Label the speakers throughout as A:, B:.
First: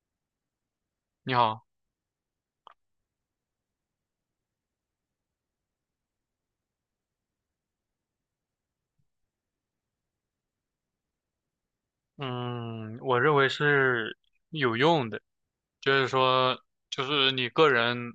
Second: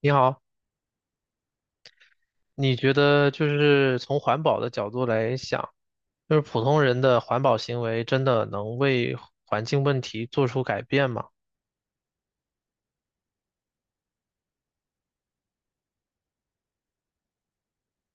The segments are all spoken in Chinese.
A: 你好，
B: 你好。
A: 你觉得从环保的角度来想，普通人的环保行为真的能为环境问题做出改变吗？
B: 嗯，我认为是有用的，就是说，就是你个人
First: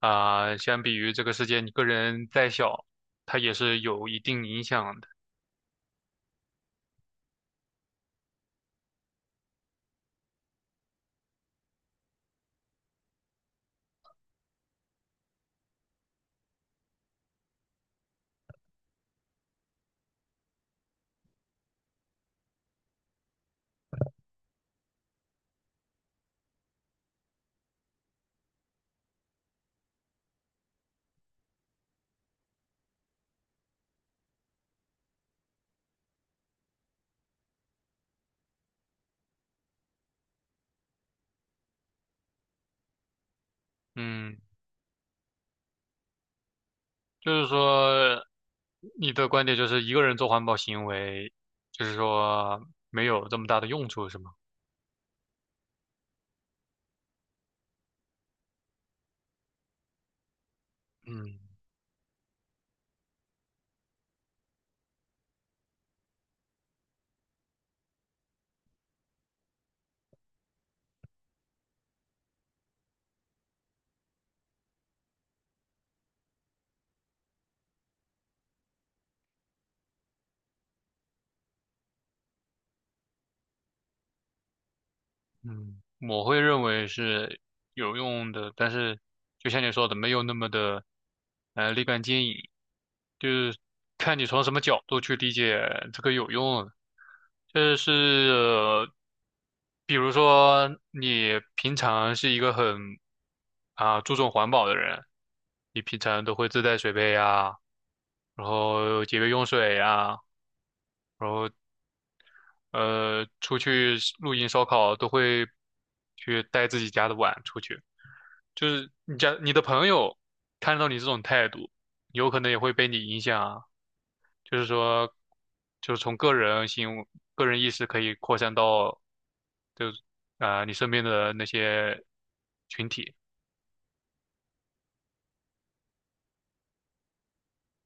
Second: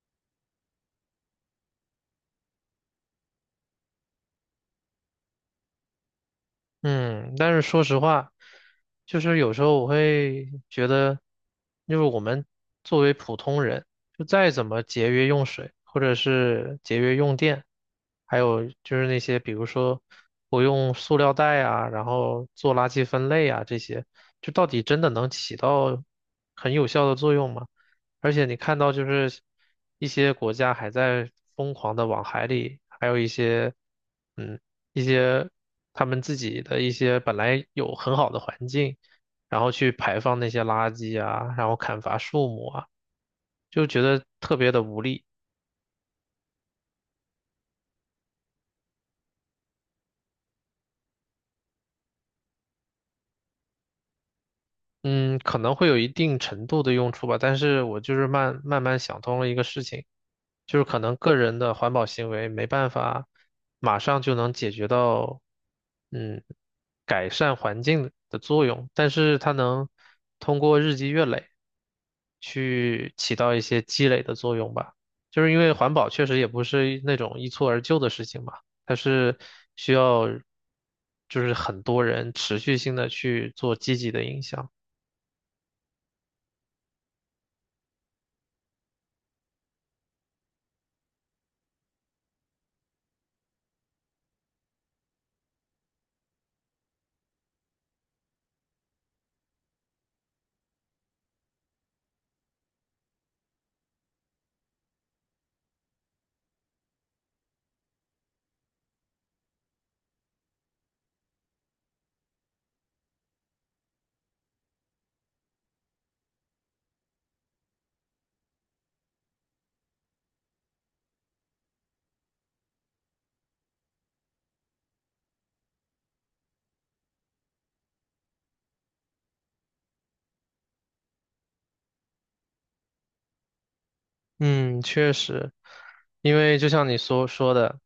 B: 啊、相比于这个世界，你个人再小，它也是有一定影响的。
A: 嗯，但是说实话，就是有时候我会觉得，我们作为普通人，就再怎么节约用水，或者是节约用电，还有就是那些比如说不用塑料袋啊，然后做垃圾分类啊这些，就到底真的能起到很有效的作用吗？而且你看到一些国家还在疯狂的往海里，还有一些嗯一些他们自己的一些本来有很好的环境，然后去排放那些垃圾啊，然后砍伐树木啊，就觉得
B: 嗯，
A: 特别的无力。
B: 就是说，你的观点就是一个人做环保行为，就是说没有这么大的用处，是吗？
A: 嗯，可能会有一定程度的用处吧，但是我就是慢慢想通了一个事情，就是可能个
B: 嗯。
A: 人的环保行为没办法马上就能解决到，嗯，改善环境的作用，但是它能通过日积月累去起到一些积累的作用吧。就是因为环保确实也不是那种一蹴而就的事情嘛，它是需要很多人持续性的去做积极的影响。
B: 嗯，我会认为是有用的，但是就像你说的，没有那么的立竿见影，就是看你从什么角度去理解这个有用了就是、呃比如说你平常是一个很啊注重环保的人，你平常都会自带水杯呀，然后节约用水呀，出去露营烧烤都会去带自己家的碗出去。就是你的朋友看到你这种态度，有可能也会被你影响啊。就是说，就是从个人行为、个人意识可以扩散到，就是啊、你身边的那些群体。
A: 嗯，确实，因为就像你所说的，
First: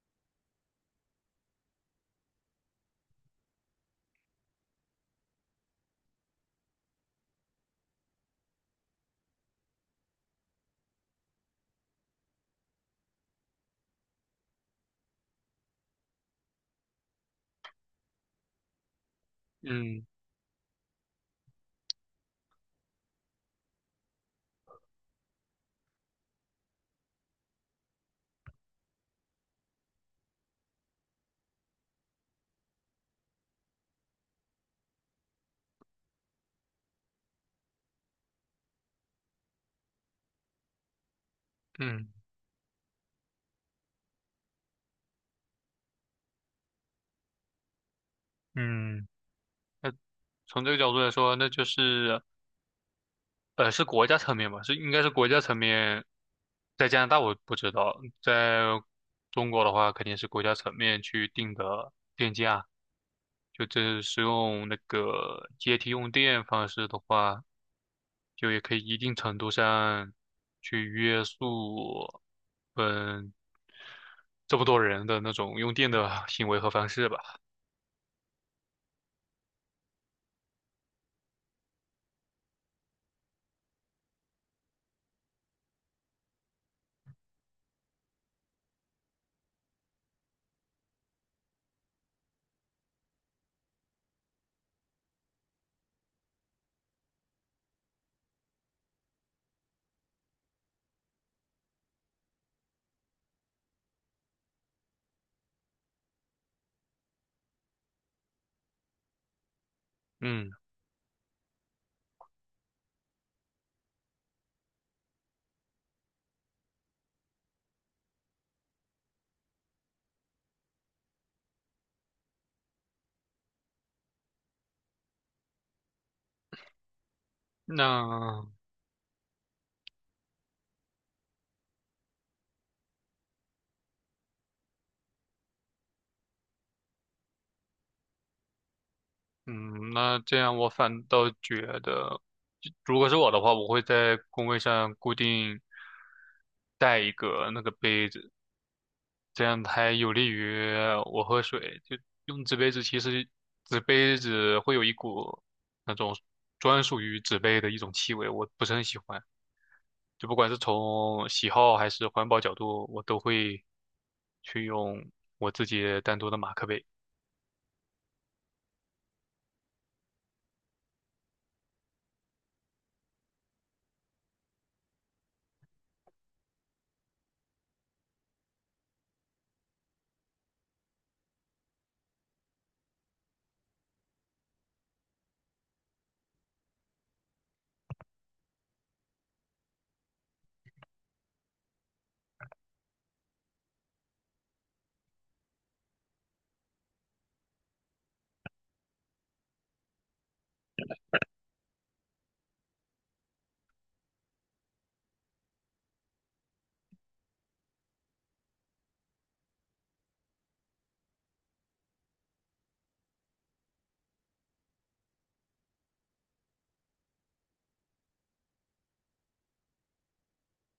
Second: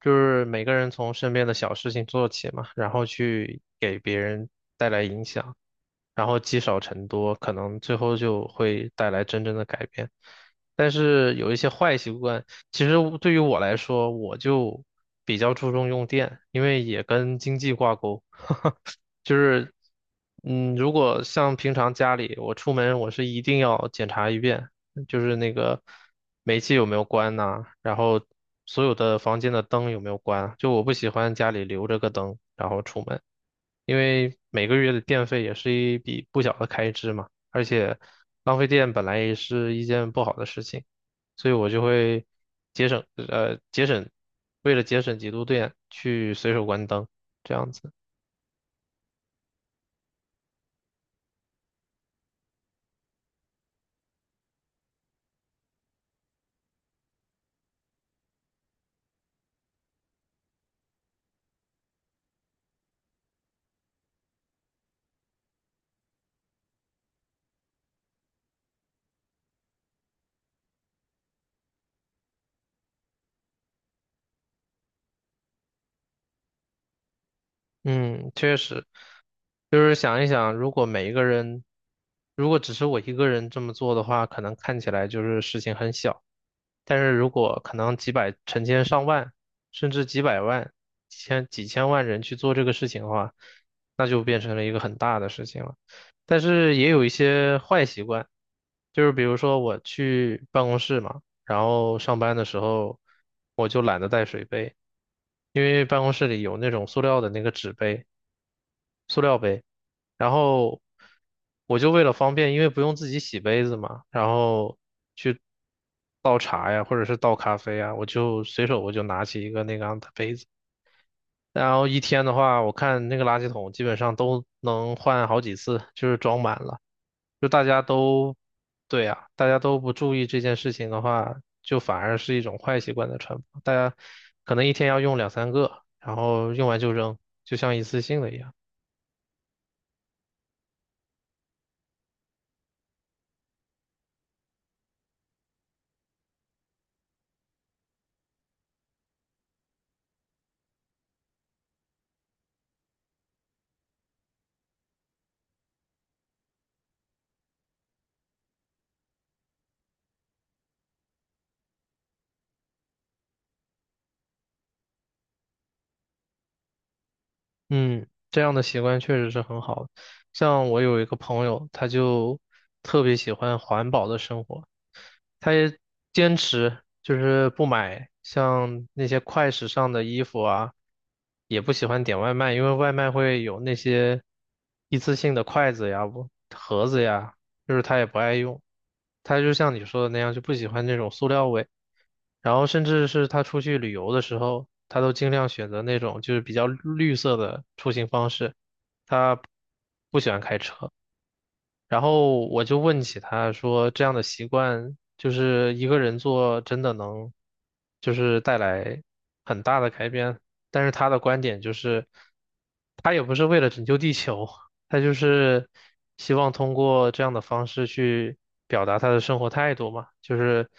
A: 就是每个人从身边的小事情做起嘛，然后去给别人带来影响，然后积少成多，可能最后就会带来真正的改变。但是有一些坏习惯，其实对我来说，我就比较注重用电，因为也跟经济挂钩。就是，
B: 嗯
A: 如果像平常家里，我出门我是一定要检查一遍，就是那个煤气有没有关呐、然后所有的房间的灯有没有关啊，就我不喜欢家里留着个灯，然后出门，因为每个月的电费也是一笔不小的开支嘛，而且浪费电本来也是一件不好的事情，所以我就
B: 嗯
A: 会节省，节省，为了节省几度电去随手关灯，这样子。
B: 嗯，从这个角度来说，那就是是国家层面吧，应该是国家层面。在加拿大我不知道，在中国的话肯定是国家层面去定的电价。就这是用那个阶梯用电方式的话，就也可以一定程度上去约束，嗯，这么多人的那种用电的行为和方式吧。
A: 嗯，确实，就是想一想，如果每一个人，如果只是我一个人这么做的话，可能看起来就是事情很小，但是如果可能几百、成千上万，甚至几百万、几千万人去做这个事情的话，那就变成了一个很大的事情了。但是也有一些坏习惯，就是比如说我去办公室嘛，然后上班的时候我就懒得带水杯，因为办公室里有那种塑料的那个纸杯。塑料杯，然
B: 嗯，
A: 后我就为了方便，因为不用自己洗杯子嘛，然后去倒茶呀，或者是倒咖啡啊，我就随手拿起一个那个样的杯子，然后一天的话，我看那个垃圾桶基本上都能换好几次，就是装满了。就大家都，
B: 那
A: 对呀，大家都不注意这件事情的话，就反而是一种坏习惯的传播。大家可能一天要用两三个，然后用完就扔，就像一次性的一样。
B: 嗯，那这样我反倒觉得，就如果是我的话，我会在工位上固定带一个那个杯子。这样还有利于我喝水。就用纸杯子，其实纸杯子会有一股那种专属于纸杯的一种气味，我不是很喜欢。就不管是从喜好还是环保角度，我都会去用我自己单独的马克杯。
A: 嗯，这样的习惯确实是很好的。像我有一个朋友，他就特别喜欢环保的生活，他也坚持就是不买，像那些快时尚的衣服啊，也不喜欢点外卖，因为外卖会有那些一次性的筷子呀、不盒子呀，就是他也不爱用。他就像你说的那样，就不喜欢那种塑料味。然后甚至是他出去旅游的时候，他都尽量选择那种就是比较绿色的出行方式。他不喜欢开车。然后我就问起他说，这样的习惯就是一个人做，真的能就是带来很大的改变。但是他的观点就是，他也不是为了拯救地球，他就是希望通过这样的方式去表达他的生活态度嘛，就是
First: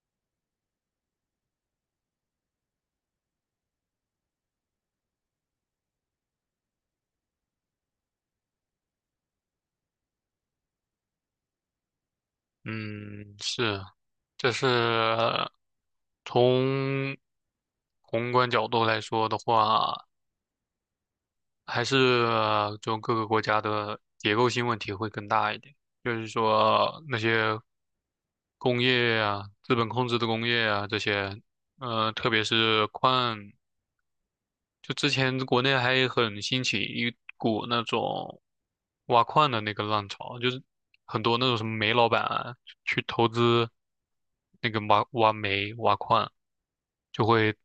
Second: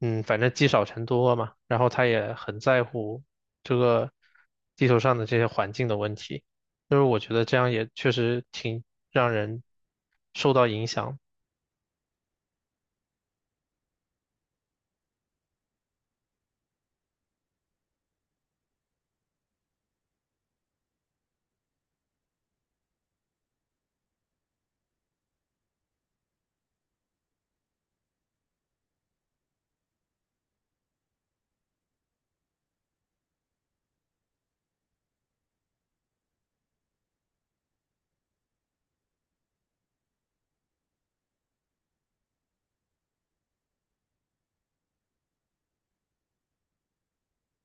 A: 嗯，反正积少成多嘛。然后他也很在乎这个地球上的这些环境的问题。就是我觉得这样也确实挺让人受到影响。
B: 嗯，是，这是从宏观角度来说的话。还是就各个国家的结构性问题会更大一点，就是说那些工业啊、资本控制的工业啊这些，特别是矿，就之前国内还很兴起一股那种挖矿的那个浪潮，就是很多那种什么煤老板啊去投资那个挖煤、挖矿，就会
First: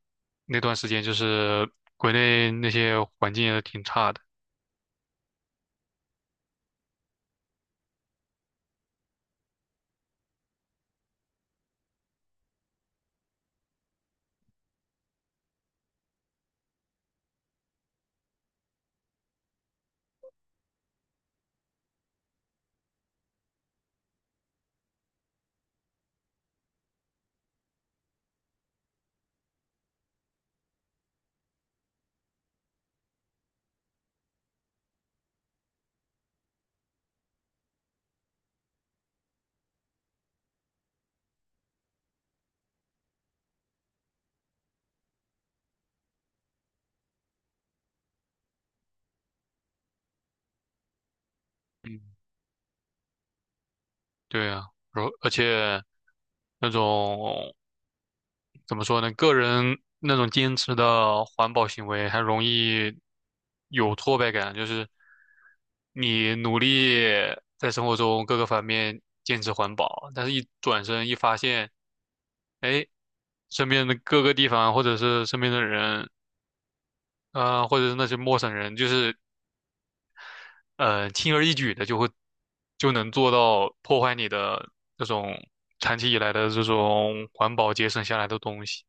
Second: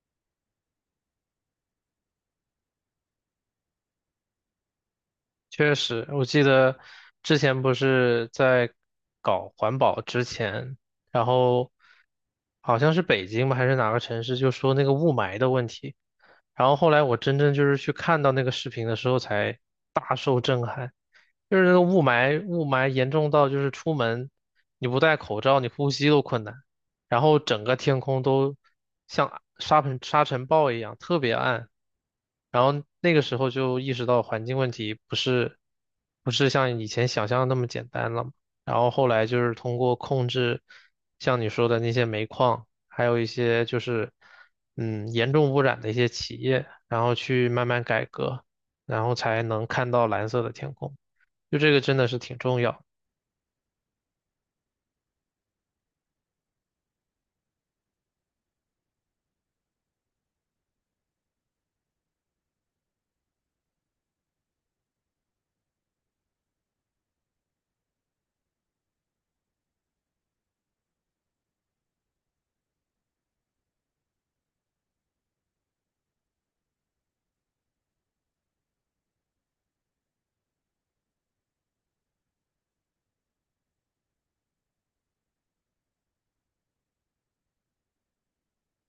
B: 那段时间就是国内那些环境也挺差的。
A: 确实，我记得之前不是在搞环保之前，然后好像是北京吧，还是哪个城市，就说那个雾霾的问题。然后后来我真正就是去看到那个视频的时候，才大受震撼。就是那个雾霾，雾霾严重到就是出门你不戴口罩，你呼吸都困难，然后整个天空都像沙尘暴一样，特别暗。然后那个时候就意识到环境问题不是像以前想象的那么简单了嘛。然后后来就是通过控制，像你说的那些煤矿，还有一些就是严重污染的一些企业，然后去慢慢改革，然后才能看到蓝色的天空。就这个真的是
B: 嗯
A: 挺重要。
B: 对啊，然后而且那种怎么说呢，个人那种坚持的环保行为，还容易有挫败感，就是你努力在生活中各个方面坚持环保，但是一转身一发现，哎，身边的各个地方，或者是身边的人，啊、或者是那些陌生人，就是轻而易举的就能做到破坏你的这种长期以来的这种环保节省下来的东西。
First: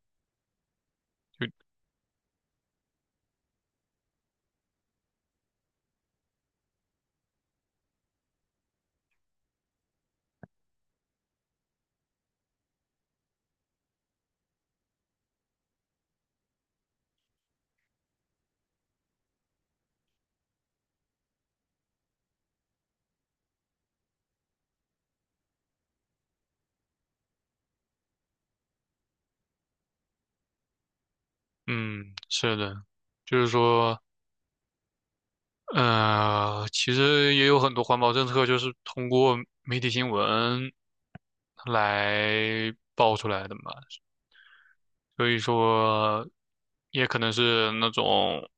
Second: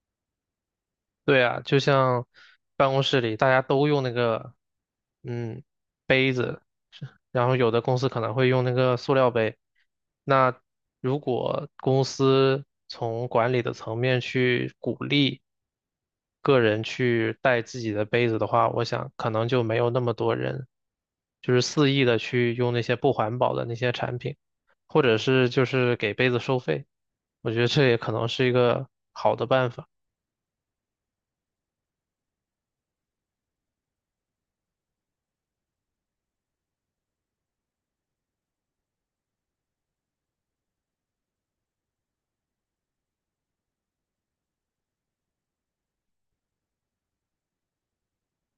A: 对
B: 就
A: 啊，就像办公室里大家都用那个嗯杯子，然后有的公司可能会用那个塑料杯。那如果公司从管理的层面去鼓励个人去带自己的杯子的话，我想可能就没有那么多人就是肆意的去用那些不环保的那些产品，或者是就是给杯子收费。我觉得这也可能是一个好的办法。
B: 嗯，是的，就是说，其实也有很多环保政策就是通过媒体新闻来爆出来的嘛，所以说，也可能是那种，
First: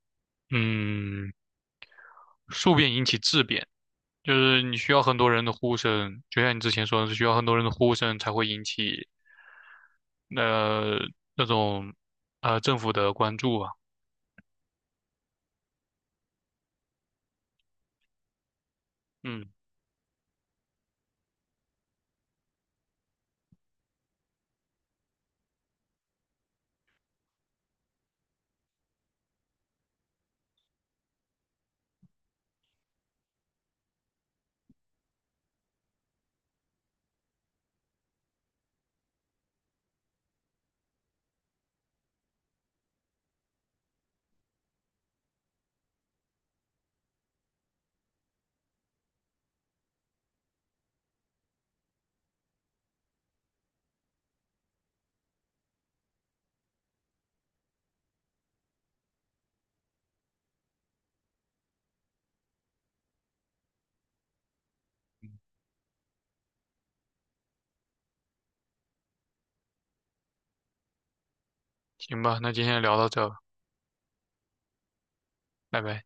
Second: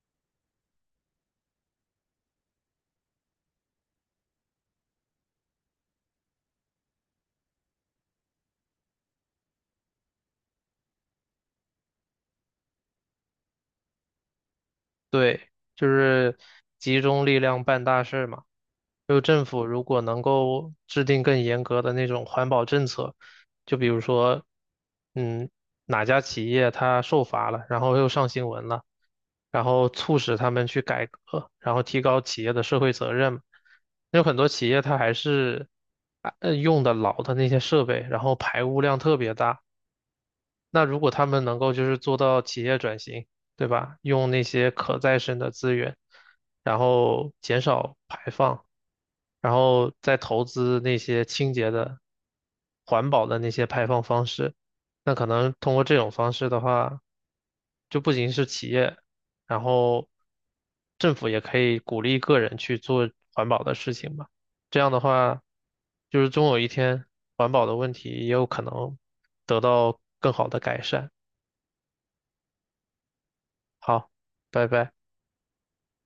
B: 嗯，数变引起质变，就是你需要很多人的呼声，就像你之前说的是需要很多人的呼声才会引起，那那种，政府的关注吧。
A: 对，就是集中力量办大事嘛。就政
B: 嗯，
A: 府如果能够制定更严格的那种环保政策，就比如说，嗯，哪家企业它受罚了，然后又上新闻了，然后促使他们去改革，然后提高企业的社会责任。有很多企业它还是用的老的那些设备，然后排污量特别大。那如果他们能够就是做到企业转型，对吧？用那些可再生的资源，然后减少排放，然后再投资那些清洁的、环保的那些排放方式，那可能通过这种方式的话，就不仅是企业，然后政府也可以鼓励个人去做环保的事情吧。这样的话，就是终有一天，环保的问题也有可能得到更好的改善。
B: 行吧，那今天聊到这儿
A: 好，拜拜。
B: 拜拜。